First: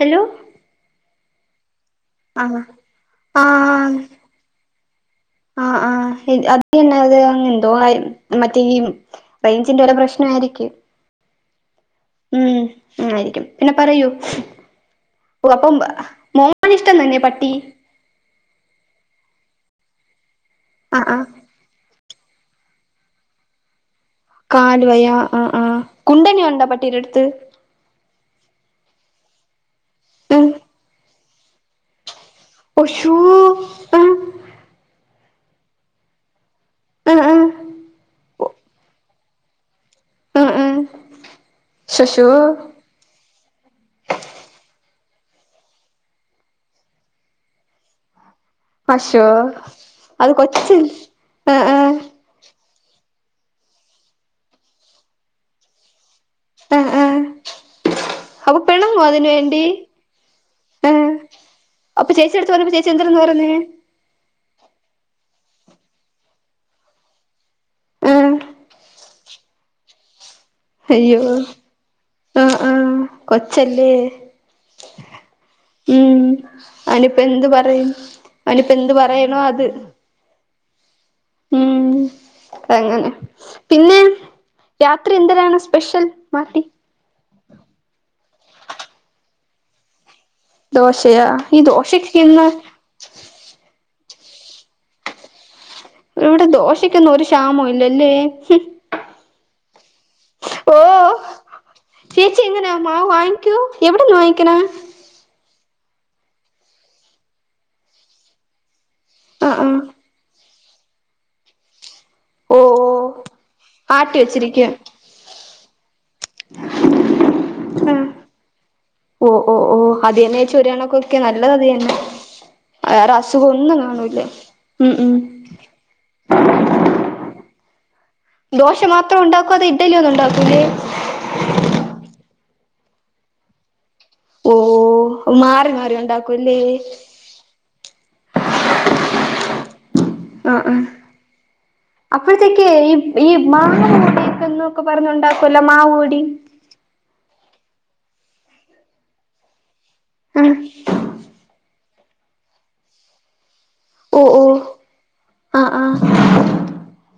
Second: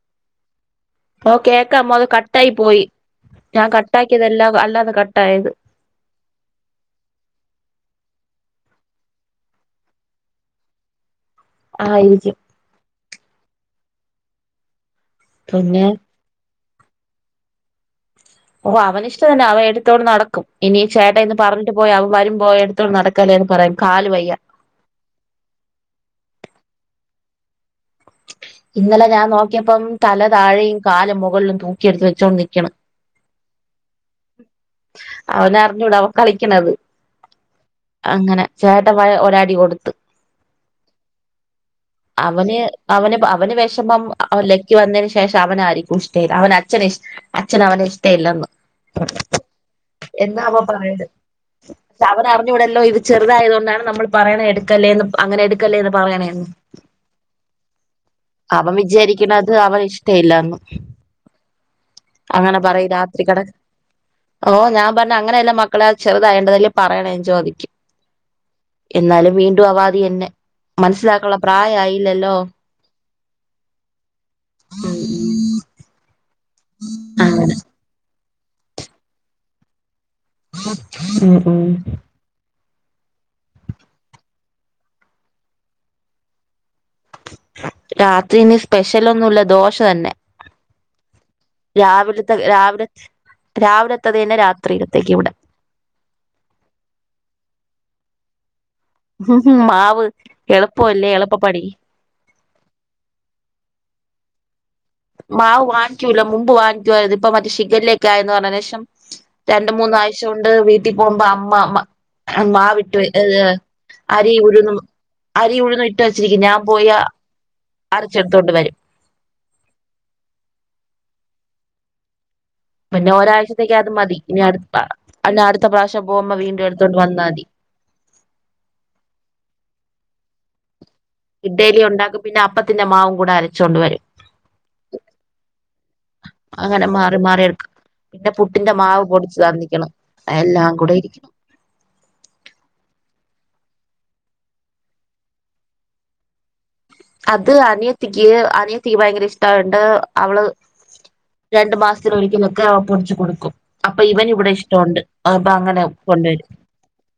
Hello ഓ കേക്കാമ്മോ അത് കട്ടായി പോയി ആആ ഞാൻ കട്ടാക്കിയതെല്ലാം അല്ലാതെ കട്ടായത് ആ അത് പിന്നത് ങ്ങ്എന്തോ മറ്റേ ഈ റേഞ്ചിന്റെ വല്ല പ്രശ്ന ആയിരിക്കും ആ ഇരിക്കും ആ ആയിരിക്കും പിന്നെ പറയൂ ഓ ഏഹ് പിന്നെ നമ്മളിഷ്ടം തന്നെ പട്ടി ഓ അവൻഷ്ടല്ല അവൻ എടുത്തോട് നടക്കും ഇനി ആഹ് ചേട്ട ആഹ് എന്ന് പറഞ്ഞിട്ട് പോയി അവ വരുമ്പോ എടുത്തോണ്ട് നടക്കല്ലേന്ന് പറയ കാലുവയാ ആഹ് ആഹ് കുണ്ടനിയൊണ്ടാ പട്ടീടെടുത്ത് ഇന്നലെ ഞാൻ നോക്കിയപ്പം തല താഴെയും കാലും മുകളിലും തൂക്കിയെടുത്ത് വ അഷോം ആഹ് അവനറിഞ്ഞു അവൻ കളിക്കണത് ആഹ് ആഹ് അങ്ങനെ ചേട്ട ഒരടി കൊടുത്ത് ആഹ് ആഹ് ശശോ അവന് അവന് ഷം അവ ലക്കി വന്നതിന് ശേഷം അവനായിരിക്കും ഇഷ്ടയില്ല അവൻ അച്ഛൻ ഇഷ അച്ഛൻ അവനെ ഇഷ്ടയില്ലെന്ന് അശോ അത് എന്നാപ്പ അവൻ കൊച്ചല്ലേ പറയുന്നേ ആഹ് ആഹ് അവനറിഞ്ഞുട ല്ലോ ഇത് ചെറുതായതു കൊണ്ടാണ് നമ്മൾ പറയുന്നത് എടുക്കല്ലേന്ന് അങ്ങന എടുക്കല്ലേന്ന് പറയണ ഉം ആഹ് ആഹ് അപ്പൊ അവൻ പിണങ്ങോ അതിന് വിചാരിക്കണത് വേണ്ടി അവൻ ഇഷ്ടയില്ലാന്ന് ആഹ് അപ്പൊ ചേച്ചി എടുത്ത് അങ്ങനെ പറഞ്ഞപ്പോ പറയു ചേച്ചി എന്തരെന്ന് രാത്രി കട പറഞ്ഞേ ഓ ഞാൻ പറഞ്ഞ അങ്ങനെ അല്ലാ മക്കളെ ചെറുതായേണ്ടതിൽ പറയണേ ചോദിക്കും ആഹ് എന്നാലും വീണ്ടും അവാദി അന്നെ അയ്യോ മനസ്സിലാക്കുള്ള പ്രായായില്ലല്ലോ ആഹ് ആഹ് കൊച്ചല്ലേ ഉം അനിപ്പ എന്ത് അങ്ങനെ പറയും അവനിപ്പോ എന്ത് പറയണോ അത് ഉം ഉം എങ്ങനെ പിന്നെ രാത്രി എന്തിരാണ് സ്പെഷ്യൽ മാട്ടി രാത്രി ഇനി സ്പെഷ്യലൊന്നുല്ല ദോശ തന്നെ ദോശയാ ഈ ദോശക്ക് രാവിലത്തെ ഇന്ന് രാവിലെ രാവിലെത്തത് തന്നെ രാത്രിയിലത്തേക്ക് ഇവിടെ ഇവിടെ ദോശക്കൊന്നും ഒരു ക്ഷാമവും ഇല്ലല്ലേ ഹും ഹും മാവ് ഓ എളുപ്പവല്ലേ എളുപ്പപ്പണി ചേച്ചി എങ്ങനാ മാവ് വാങ്ങിക്കോ എവിടുന്ന് വാങ്ങിക്ക്ണ് മാവ് വാങ്ങിക്കൂല്ല മുമ്പ് വാങ്ങിക്കുവമായിരുന്നു ഇപ്പ മറ്റേ ഷിഗല്ല ഒക്കെ ആയന്ന് പറഞ്ഞേഷം ആഹ് രണ്ട് ആഹ് മൂന്നാഴ്ച്ച ണ്ട് വീട്ടിൽ പോകുമ്പോ അമ്മ അ് ഓ മാവിട്ടു ഏ ഓ ഏഹ് ആട്ടി അരി ഉരു വെച്ചിരിക്ക അരി ഉഴുന്ന് ഇട്ട് വച്ചിരിക്കും ഞാൻ പോയ ആഹ് അരച്ചെടുത്തോണ്ട് വരും ഓ ഓ ഓഹ് അത് തന്നെ ചേച്ചി ഒരു യണക്കൊക്കെ നല്ലത് അത് തന്നെ പിന്നെ വേറെ അസുഖം ഒരാഴ്ചത്തേക്ക് ഒന്നും അത് മതി കാണൂല്ല ഇനി അടു ഉം ഉം അന്ന അടുത്ത പ്രാവശ്യം പോകുമ്പ വീണ്ടും എടുത്തോണ്ട് വന്നാൽ മതി ദോശ മാത്രം ഉണ്ടാക്കൂ അതെ ഇഡലി ഒന്നും ഉണ്ടാക്കൂല്ലേ ഇസ്‌ലി ഉണ്ടാകും പിന്നെ അപ്പത്തിന്റെ മാവും കൂടെ അരച്ചോണ്ടണ്ട് വരും ഓഹ് മാറി മാറി ഉണ്ടാക്കുംല്ലേ അങ്ങനെ മാറി മാറി എടുക്കും പിന്നെ പുട്ടിന്റെ മാവ് പൊടിച്ചു തന്നിക്ക്ണ് എല്ലാം കൂടെ ഇരിക്ക്ണ് അപ്പഴത്തേക്ക് ഈ ഈ മാ ക്കന്നൊക്കെ പറഞ്ഞണ്ടാക്കലോ മാ കൂടി അത് അനിയത്തിക്ക് അനിയത്തിക്ക് ഭയങ്കര ഇഷ്ടണ്ട് ആ അവള് രണ്ട് മാസം ഒരിക്കലൊക്കെ പൊടിച്ചു കൊടുക്കും അപ്പൊ ഓ ഇവൻ ഓ ഇവിടെ ഇഷ്ടമുണ്ട്പ്പൊ ആ അങ്ങനെ ആ കൊണ്ടുവരും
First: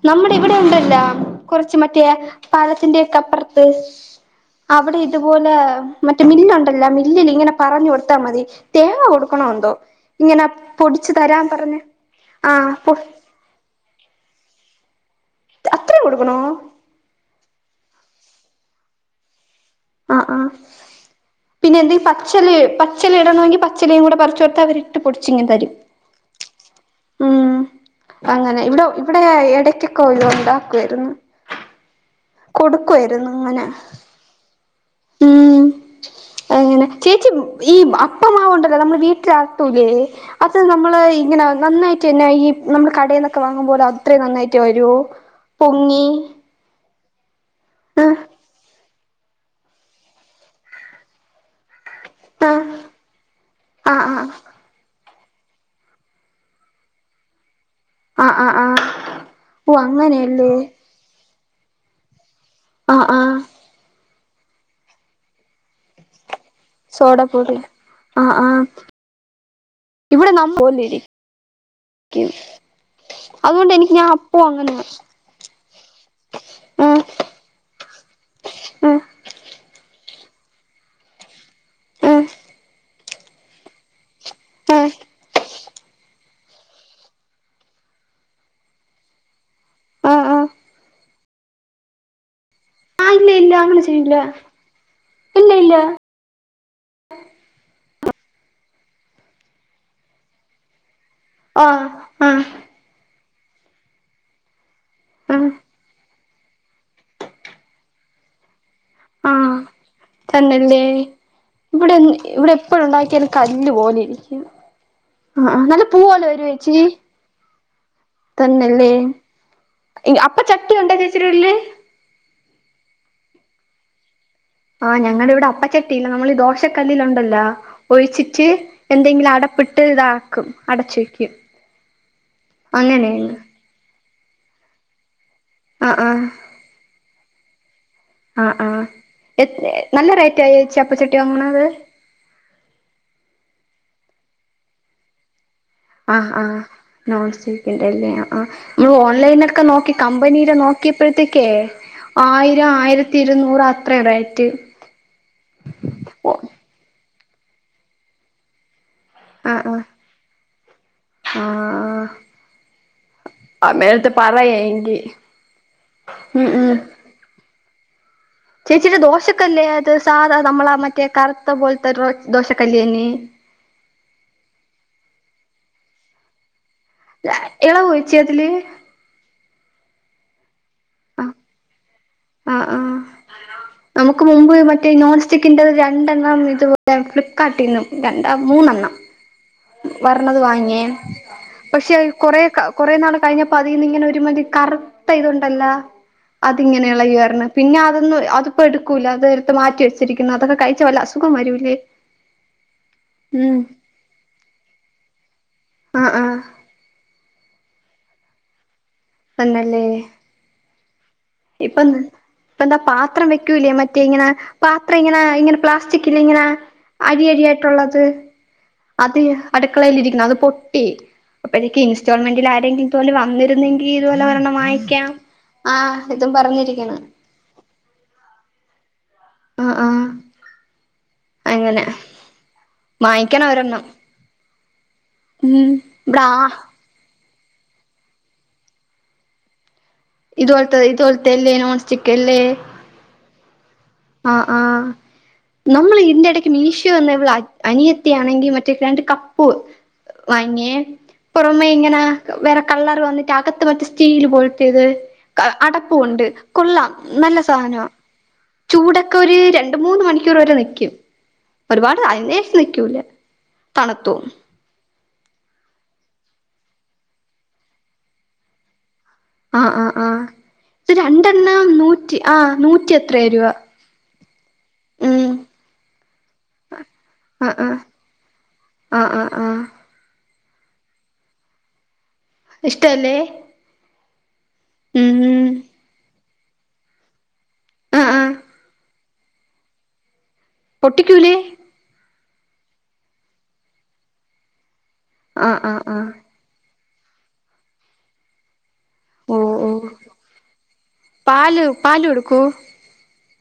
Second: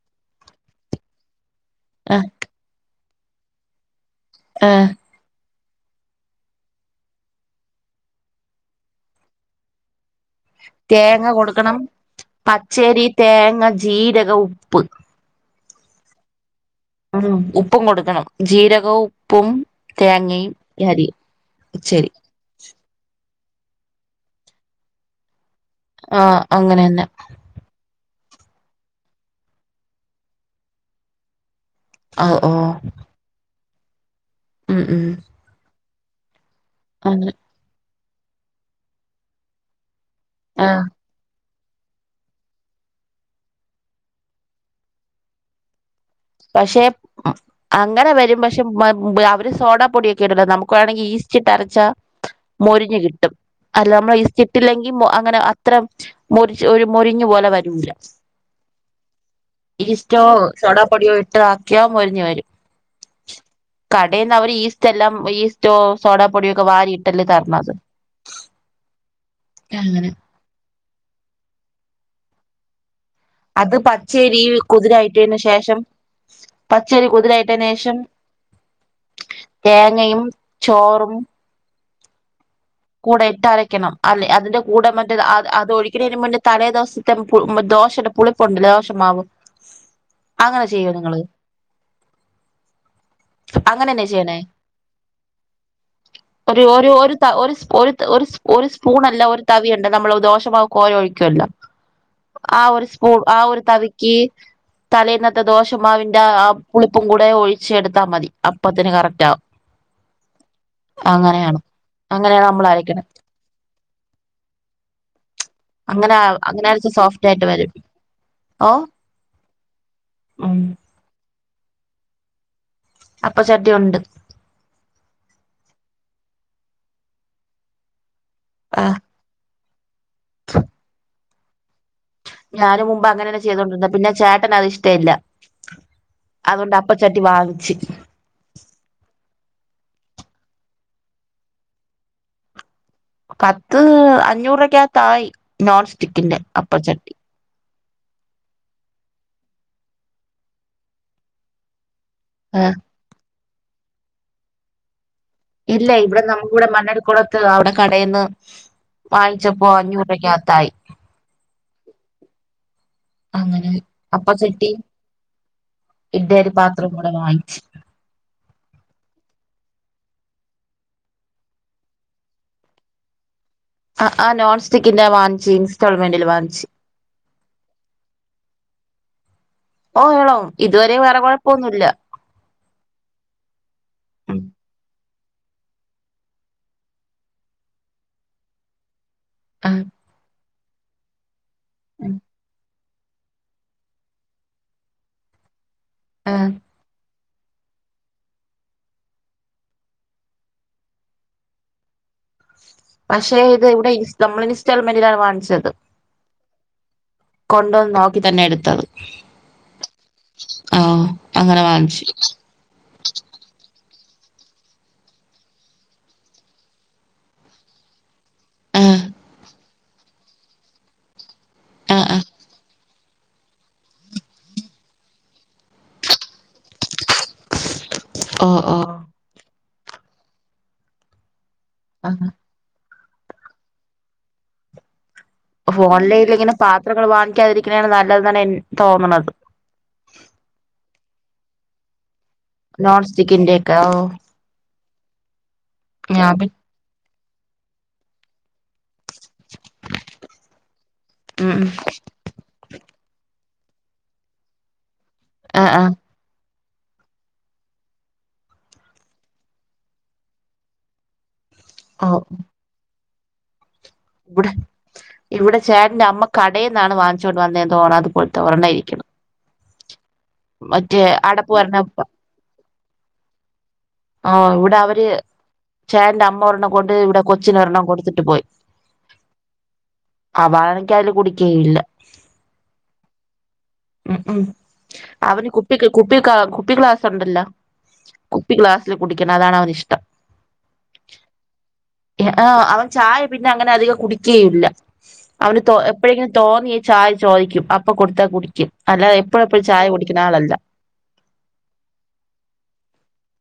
നമ്മുടെ ഇവിടെ ഉണ്ടല്ലോ കുറച്ച് മറ്റേ ആഹ് പാലത്തിന്റെ ക്കപ്പറത്ത് ആഹ് അവിടെ ഇതുപോലെ മറ്റേ മില്ലുണ്ടല്ലോ മില്ലിൽ ഇങ്ങനെ പറഞ്ഞു കൊടുത്താ മതി തേങ്ങ കൊടുക്കണന്തോ ഇങ്ങനെ പൊടിച്ചു തേങ്ങ തരാൻ കൊടുക്കണം പറഞ്ഞ് ആ പച്ചരി തേങ്ങ ജീരകം ഉപ്പ് അത്രയും കൊടുക്കണോ ആഹ് ഉപ്പും കൊടുക്കണം ജീരകവും ഉപ്പും ആഹ് ആഹ് തേങ്ങയും ഈ അരിയും പിന്നെ എന്തെങ്കും പച്ചരി പച്ചലയോ പച്ചല ഇടണമെങ്കി പച്ചിലയും കൂടെ പറച്ച് കൊടുത്താ അവരിട്ട് പൊടിച്ചിങ്ങ് തരും അങ്ങനെന്നെ ഉം അങ്ങനെ ഇവിടെ ഇവിടെ ഇടക്കക്കോയിലും ഉണ്ടാക്കുവായിരുന്നു ആഹ് ഓഹ് കൊടുക്കുവായിരുന്നു ഇങ്ങനെ ഉം ഉം ങ്ങനെ ചേച്ചി അങ്ങനെ ഈ അപ്പമാവ്ണ്ടല്ലോ നമ്മള് വീട്ടിലാട്ടൂലേ അത് ആഹ് നമ്മള് ഇങ്ങനെ നന്നായിട്ടെന്നായി നമ്മള് കടേന്നൊക്കെ വാങ്ങുമ്പോലെ അത്രയും നന്നായിട്ട് വരോ പൊങ്ങി പക്ഷെ അങ്ങനെ വരും പക്ഷെ ബ് അവര് സോഡാ പൊടിയൊക്കെ ഇടല്ലോ നമുക്ക് വേണെങ്കി ഈസ്റ്റിട്ടരച്ചാ ആഹ് മൊരിഞ്ഞ് കിട്ടും അല്ല ആഹ് ആഹ് നമ്മള് ഇസ്റ്റിട്ടില്ലെങ്കിൽ മൊ അ അങ്ങനെ അത്ര മൊരി ഒരു മൊരിഞ്ഞു പോലെ വ രൂല ആഹ് ആഹ് ആഹ് ആഹ് ഓ ഈസ്റ്റോ അങ്ങനെയല്ലേ സോഡാ ഇട്ട് ആക്കിയാ മൊരിഞ്ഞു വരും ആ ആഹ് കടേന്ന് അവര് ഈസ്റ്റെല്ലാം ഈസ്റ്റോ സോഡാ സോഡാപൊടി ആഹ് ആഹ് അങ്ങനെ ഇവിടെ നമ്മ പോലെരിക്കും അത് പച്ചരി കുതിരായിട്ടേന് ശേഷം പച്ചരി കുതിരായിട്ടേന് ശേഷം ഉം തേങ്ങയും ചോറും ഉം കൂടെ ഇട്ടരയ്ക്കണം അല്ലെ അതിന്റെ കൂടെ ആഹ് മറ്റേ അത് ഒഴിക്കണേൻ്റെ മുന്നേ തലേ ദിവസത്തെ പു ദോ ദോശന്റെ പുളിപ്പുണ്ട് ദോശമാവ് ആഹ് ആഹ് അങ്ങനെ ചെയ്യോ നിങ്ങള് ആഹ് ഇല്ല ഇല്ല അങ്ങനെ അങ്ങനെന്നെ ചെയ്യൂല ചെയ്യണേ ഇല്ല ഇല്ല ഒരു ഒരു ഒരു ത ഒരു സ് ഒരു ഒരു ഒരു സ്പൂൺ അല്ല ഒരു തവിയുണ്ട് നമ്മള് ദോശമാവ് കോരി ഒഴി ച്ചുവല്ലോ ആഹ് ആഹ് ആ ഒരു സ്പൂ ആ ഒരു തവിക്ക് തലയിന്നത്തെ ആഹ് ദോഷമാവി ൻ്റെ ആ പുളിപ്പും കൂടെ ഒഴിച്ച് എടുത്താ മതി അപ്പത്തിന് കറക്റ്റ് ആവും ആഹ് തന്നല്ലേ അങ്ങനെയാണ് ഇവിടെ അങ്ങനെയാണ് ഇവിടെ എ നമ്മൾ പ്പളും അരക്കണെ ഉണ്ടാക്കിയാലും കല്ല് പോലെയിരിക്കും അ ആഹ് നല്ല അങ്ങനെ പൂപോലെ വരോ അങ്ങനെ ചേച്ചി അരച്ച സോഫ്റ്റ് ആയിട്ട് വരും ഓ തന്നല്ലേ അപ്പ ഉം ചട്ടി ഉണ്ടായിരുന്നോ ചേച്ചിടെ വീട്ടില് അപ്പചട്ടി ഉണ്ട് ആഹ് ഞങ്ങടിവിടെ അപ്പച്ചട്ടിയില്ല നമ്മള് ഈ ദോശക്കല്ലിലുണ്ടല്ലോ ഒഴിച്ചി- ഒഴിച്ച് ആ എന്തെങ്കിലും അടപ്പിട്ട് ഇതാക്കും അടച്ച് വെക്കും ഞാനും മുമ്പ് അങ്ങനെയാണ് അങ്ങനെന്നെ ചെയ്തോണ്ടിരന്ന പിന്നെ ചേട്ടന് അത് ഇഷ്ടല്ല ആ ആ അതുകൊണ്ട് അപ്പ ചട്ടി വാങ്ങിച്ച് ആ ആ നല്ല റേറ്റ് ആയോ ചേച്ചി അപ്പച്ചട്ടി വാങ്ങണത് പത്ത് അഞ്ഞൂറ് രൂപയ്ക്കകത്ത് ആയി നോൺസ്റ്റിക്കിന്റെ അപ്പച്ചട്ടി ല്ലേ ആഹ് ഈ ഓൺലൈൻ ഒക്കെ നോക്കി കമ്പനിടെ നോക്കിയപ്പോഴത്തേക്കേ- ആ ആയിരം ആയിരത്തി ഇരുന്നൂറ് അത്രേം റേറ്റ് ഇല്ല ഇവിടെ ഓ നമുക്ക് ഇവിടെ മണ്ണടിക്കുളത്ത് അവിടെ കടെന്ന് ആഹ് വാങ്ങിച്ചപ്പോ ആഹ് അഞ്ഞൂറ് രൂപക്കകത്തായി ആഹ് അങ്ങനെ അമ്മേടുത്ത് പറയ് അപ്പച്ചട്ടി ഏങ്കി- ഇഡ്ഡലി പാത്രം കൂടെ വാങ്ങിച്ച് ചേച്ചിടെ ദോശക്കല്ല് ഏത് സാധാ നമ്മളാ മറ്റേ കറുത്ത പോലത്തെ ദോശക്കല്ല് തന്നേ ആ ആ നോൺ സ്റ്റിക്കിന്റെ വാങ്ങിച്ച് ഇൻസ്റ്റാൾമെന്റിൽ വാങ്ങിച്ച് ഇളവുവോ ചേച്ചി അതില് ഓ ഇളവും ആഹ് ആഹ് ആഹ് നമുക്ക് മുമ്പ് മറ്റേ നോൺ സ്റ്റിക്കിന്റത് രണ്ടെണ്ണം ഇതുപോലെ ഫ്ലിപ്പ്കാർട്ടിൽ ന്ന് രണ്ട മൂന്നെണ്ണം ആഹ് വർണത് വാങ്ങിയേ പക്ഷെ കൊറേ ക്ക കുറേ നാള് കഴിഞ്ഞപ്പോ അതീന്ന് ഇങ്ങനെ ഒരുമാതിരി കറുത്ത ഇത് ഒണ്ടല്ലോ ആഹ് അതിങ്ങനെ ഇളകി വർ പിന്നെ അതൊന്നും അതിപ്പോ എടുക്കൂല അത് എടുത്ത് മാറ്റി വെച്ചിരിക്കുന്ന് അതൊക്കെ കഴിച്ചാ വല്ല അസുഖം വരൂല്ലേ പക്ഷേ ഇത് ഇവിടെ നമ്മൾ ഇൻസ്റ്റാൾമെന്റിലാണ് വാങ്ങിച്ചത് ആഹ് ആഹ് കൊണ്ടുവന്ന് നോക്കി തന്നെ എടുത്തത് തന്നല്ലേ ആ ഇപ്പം ഇപ്പ എന്താ പാത്രം വെക്കൂല്ലേ മ റ്റേ ഇങ്ങനെ പാത്രം ഇങ്ങനെ ഇങ്ങനെ പ്ലാസ്റ്റിക്കിൽ ഇങ്ങനെ അഴി അഴി ആയിട്ടുള്ളത് ആഹ് അത് അടുക്കളേൽ ഇരിക്കണ് അത് പൊട്ടി അപ്പോ എനിക്ക് ആഹ് ആഹ് ഇൻസ്റ്റാൾമെന്റിൽ ആരെങ്കിലും തോൽ വന്നിരുന്നെങ്കി ഇതുപോലെ ഒരെണ്ണം വായിക്കാം ആഹ് ഇതും പറഞ്ഞിരിക്കണ് ഓഹ് ഓഹ് ആ ആ അങ്ങനെ ആഹ് വാങ്ങിക്കണം ഒരെണ്ണം ഉം ഇബ്ടാ ഓൺലൈനിൽ ഇങ്ങനെ പാത്രങ്ങൾ വാങ്ങിക്കാതിരിക്കണയാണ് നല്ലതെന്നാണ് എ തോന്നണന്നത് ഇതുപോലെത്തെ ഇതുപോലെത്തെ അല്ലേ നോൺസ്റ്റിക് അല്ലേ നോൺ സ്റ്റിക്കിന്റെ ഒക്കെ ഓ ആഹ് ആഹ് നമ്മള് ഇതിന്റെ ഞാൻ പി ഇടയ്ക്ക് മശോ വന്ന് ഇവൾ അനിയത്തിയാണെങ്കി മറ്റേ രണ്ട് കപ്പ് വങ്ങിയേ ഉം ഉം പുറമേ ഇങ്ങനെ വേറേ കള്ളർ വ ന്നി മറ്റേ അകത്ത് മറ്റേ സ്റ്റീൽ പോലത്തെ ഇത് ആഹ് ആഹ് അടപ്പും ഒണ്ട് കൊള്ളാം നല്ല സാധനവാ ചൂടൊക്കെ ഒരു രണ്ട് മൂന്ന് മണിക്കൂർ വരെ നിക്കും ഒരുപാട് ഓ അതിന്ശേഷം നിക്കൂല തണുത്തും ഇവിടെ ഇവിടെ ചേട്ടന്റെ അമ്മ കടയിൽന്നാണ് വാങ്ങിച്ചുകൊണ്ട് വന്നേന്ന് തോന്നണ് അത് പോലത്തെ ഒരെണ്ണം ഇരിക്കണ് ആഹ് ആഹ് ആഹ് ഇത് മറ്റേ അടപ്പ് രണ്ടെണ്ണം വരണ നൂറ്റി ആഹ് നൂറ്റി എത്രയോ രൂപ ആ ഇവിടെ അവര് ഉം ചേട്ടന്റെ അമ്മ ഒരെണ്ണംകൊണ്ട് ഇവിടെ കൊച്ചിന് ഒരെണ്ണം കൊടുത്തിട്ട് പോയി ആ ആ അവനക്ക് അതില് കുടിക്കുകയും ഇല്ല ഇഷ്ടം അല്ലേ ഉം ഉം അവന് കുപ്പിക്ക് കുപ്പി കാ കുപ്പി ഗ്ലാസ്സ് ഉണ്ടല്ലോ ആഹ് ആഹ് കുപ്പി ഗ്ലാസ്സില് കുടിക്കണം അതാണ് അവന് ഇഷ്ടം പൊട്ടിക്കൂലേ ആ അവൻ ചായ പിന്നെ അങ്ങനെ അധികം കുടിക്കുകയും ഇല്ല അവന് ആഹ് തോ ആഹ് ആഹ് എപ്പോഴെങ്കിലും തോന്നിയ ചായ ചോദിക്കും അപ്പോ കൊടുത്താ കുടിക്കും അല്ലാതെ എപ്പഴും ഓഹ് എപ്പഴും ചായ ഓഹ് കുടിക്കണ ആളല്ല പാല് പാല് കൊടുക്കോ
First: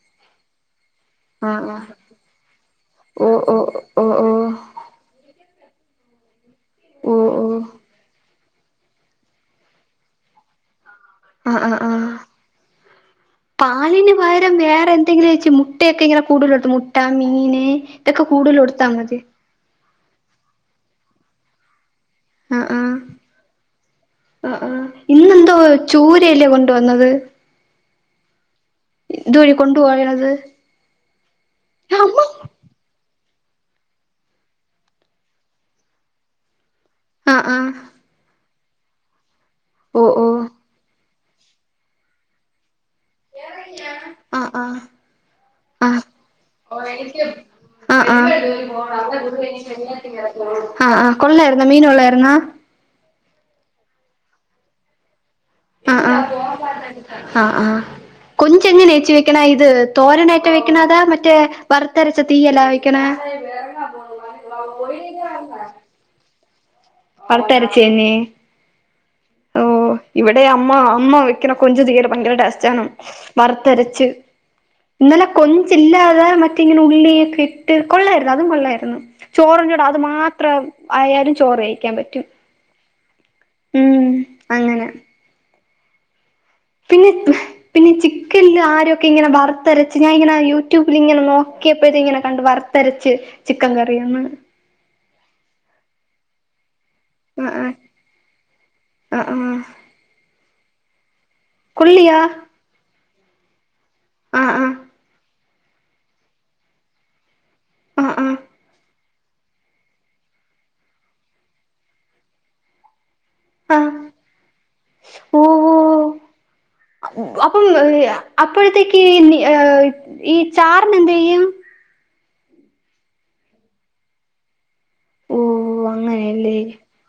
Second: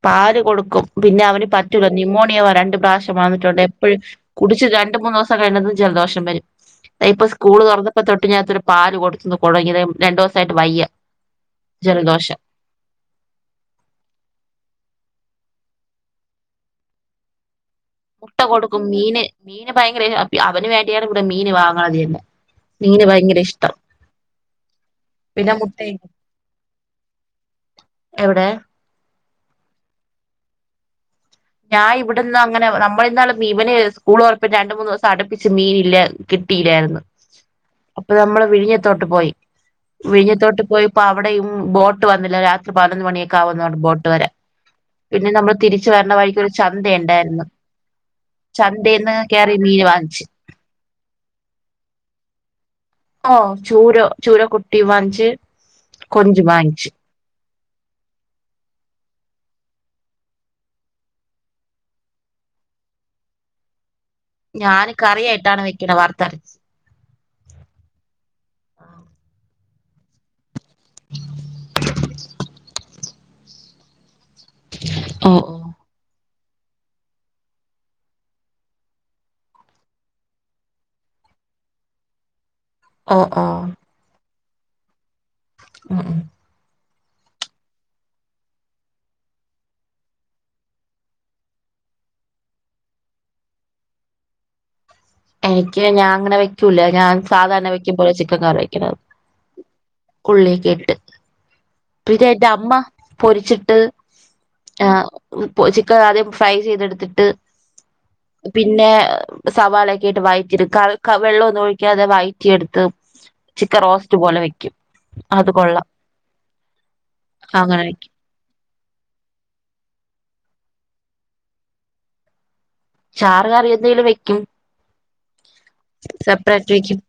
പാല് കൊടുക്കും പിന്നെ അവന് ആഹ് പറ്റൂല ആഹ് ന്യമോണിയ രണ്ട് പ്രാവശ്യം ഓഹ് വന്നിട്ടുണ്ട് ഓഹ് എപ്പോഴും ഓഹ് ഓഹ് കുടിച്ച് രണ്ട് മൂന്നോസം കഴിഞ്ഞതും ജലദോഷം വരും ഇപ്പൊ ഓഹ് സ്കൂൾ ഓഹ് തുറന്നപ്പോ തൊട്ട് ഞാൻ ത്രിപ്ത പാല് കൊട്ത്ത് കൊഴങ്ങിയത് രണ്ടോസായിട്ട് വയ്യ ആ ആ ആ ജലദോഷം പാലിന് വകരം വേറെന്തെ ങ്കിലും വെച്ച് മുട്ടയൊക്കെ ഇങ്ങനെ കൂടൂലെട്ത്ത് മുട്ട മീന് ഇതൊക്കെ മുട്ട കൂടുതൽ കൊടുക്കും കൊടുത്താ മതി മീന് മീന് ഭയങ്കര അവന് വേണ്ടിയാണ് ഇവിടെ മീന് വാങ്ങണത് തന്നെ മീന് ഭയങ്കര ഇഷ്ടാ ആ ആ ഇന്നെന്തോ ചൂരയല്ലേ കൊണ്ടുവന്നത് എവിടെ ഇത് വഴി കൊണ്ടു പോയത് ഞാൻ ഇവിടെന്ന് അങ്ങനെ നമ്മളിന്നാള് ഇവനെ സ്കൂളൊർപ്പിച്ച് രണ്ട് മൂന്നോസം അട്പ്പിച്ച് മീനില്ല കിട്ടിയില്ലായിരുന്നു ആഹ് ആഹ് അപ്പൊ നമ്മള് വിഴിഞ്ഞത്തോട്ട് പോയി ഓഹ് ഓഹ് വിഴിഞ്ഞത്തോട്ട് പോയി അപ്പൊ അവിടെയും ബോട്ട് വന്നില്ല രാത് പതിനൊന്ന് മണിയൊക്കെ ആവുന്നർഞ്ഞ് ബോട്ട് വരാൻ ആഹ് ആഹ് പിന്നെ നമ്മൾ തിരിച്ച് വരണ വഴിക്ക് ഒരു ചന്ത ഉണ്ടായിരുന്നു അ ചന്തേന്ന് ആഹ് കേറി മീന് വാങ്ങിച്ച് അ ആഹ് കൊള്ളായിരുന്നോ മീന് കൊള്ളായിരുന്നോ ഓ ചൂര ചൂര കുട്ടി വാൻച് അ ആ അ ആ കൊഞ്ച് എങ്ങനേച്ചി വെക്കണ ഇത് തോരനായിറ്റ വെക്കണ അതാ മറ്റേ വറുത്തരച്ച തീയല്ലാ വെക്കണ ഏ വേറെങ്ങാ പോണു ഞാന് കറിയായിട്ടാണ് വെക്കണ വറത്തരച്ച് വറത്തരച്ചെന്നേ ആ ഓ ഇവിടെ അമ്മ അമ്മ വെക്ക്ണ കൊഞ്ച് തീരെ ഭയങ്കര ടേസ്റ്റാണ് വറത്തരച്ച് ഇന്നലെ ഓ ഓ കൊഞ്ചില്ലാതെ മ മറ്റെ ഇങ്ങനെ ഉള്ളിയൊക്കെ ഇട്ട് കൊള്ളായിരുന്നു അതും കൊള്ളായിരുന്നു ചോറിന്റെ കൂട അത് മാത്രം ആയാലും ചോറ് കഴി ക്കാൻ പറ്റും. അ ആ ഉം അങ്ങനെ ഉം ഉ പിന്നെ പിന്നെ ചിക്ക് ഇല്ല ആരൊക്കെ ഇങ്ങനെ വറുത്തരച്ച് ഞാൻ ഇങ്ങനെ യൂട്യൂബിൽ ഇങ്ങനെ നോക്കിയപ്പോ ഇത് ഇങ്ങനെ കണ്ട് വറുത്തരച്ച് ചിക്കൻ കറിയൊന്ന് എനിക്ക് ഞാൻ അങ്ങനെ വെക്കൂല്യ ഞാൻ ആ സാധാരണ വെക്കുമ്പോലെ ചിക്കൻ കറി വെക്കണത്. ആ ആ ആ ഉള്ളിയൊക്കെ ഇട്ട് കൊള്ളിയാ പിന്നെ എന്റെ അമ്മ പൊരിച്ചിട്ട് ആ ചിക്കൻ ആദ്യം ഫ്രൈ ചെയ്തെടുത്തിട്ട് ആ ആ പിന്നെ സവാള യിട്ട് വഴറ്റിട് ക ക വെള്ളൊന്നും ഒഴിക്കാതെ വഴറ്റി എടുത്ത് ആ ചിക്കൻ റോസ്റ്റ് പോലെ വെക്കും ഓ അത് കൊള്ളാം ഓ അപ്പം അങ്ങനെ വെക്കും അപ്പോഴത്തേക്ക് ഏ ഈ ചാറിന് എന്ത് ചെയ്യും ചാറ് കറിയന്തെങ്കിലും വെക്കും ഓ അങ്ങനെയല്ലേ സെപ്പറേറ്റ് വെക്കും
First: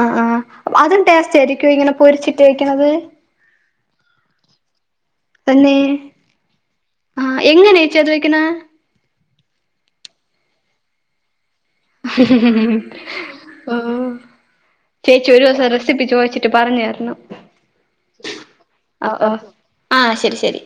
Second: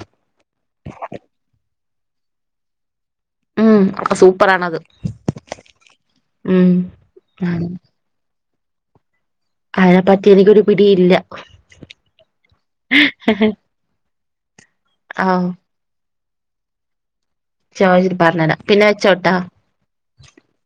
ആ ആ അതും ടേസ്റ്റ് ആയിരിക്കും ഇങ്ങനെ പൊരിച്ചിട്ടേക്കണത് ഉം അപ്പ സൂപ്പറാണത് തന്നെ ഉം ആ ആണ്. എങ്ങനേച്ചി അത് വെക്കണെ അതിനെപ്പറ്റി എനിക്കൊരു പിടിയില്ല ഓ ചേച്ചി ഒരു ആഹ് ദിവസം റെസിപ്പി ചോദിച്ചിട്ട് ് പറഞ്ഞരണം ച പറഞ്ഞരാ പിന്നെ വെച്ചോട്ടാ ആഹ് ശരി ശരി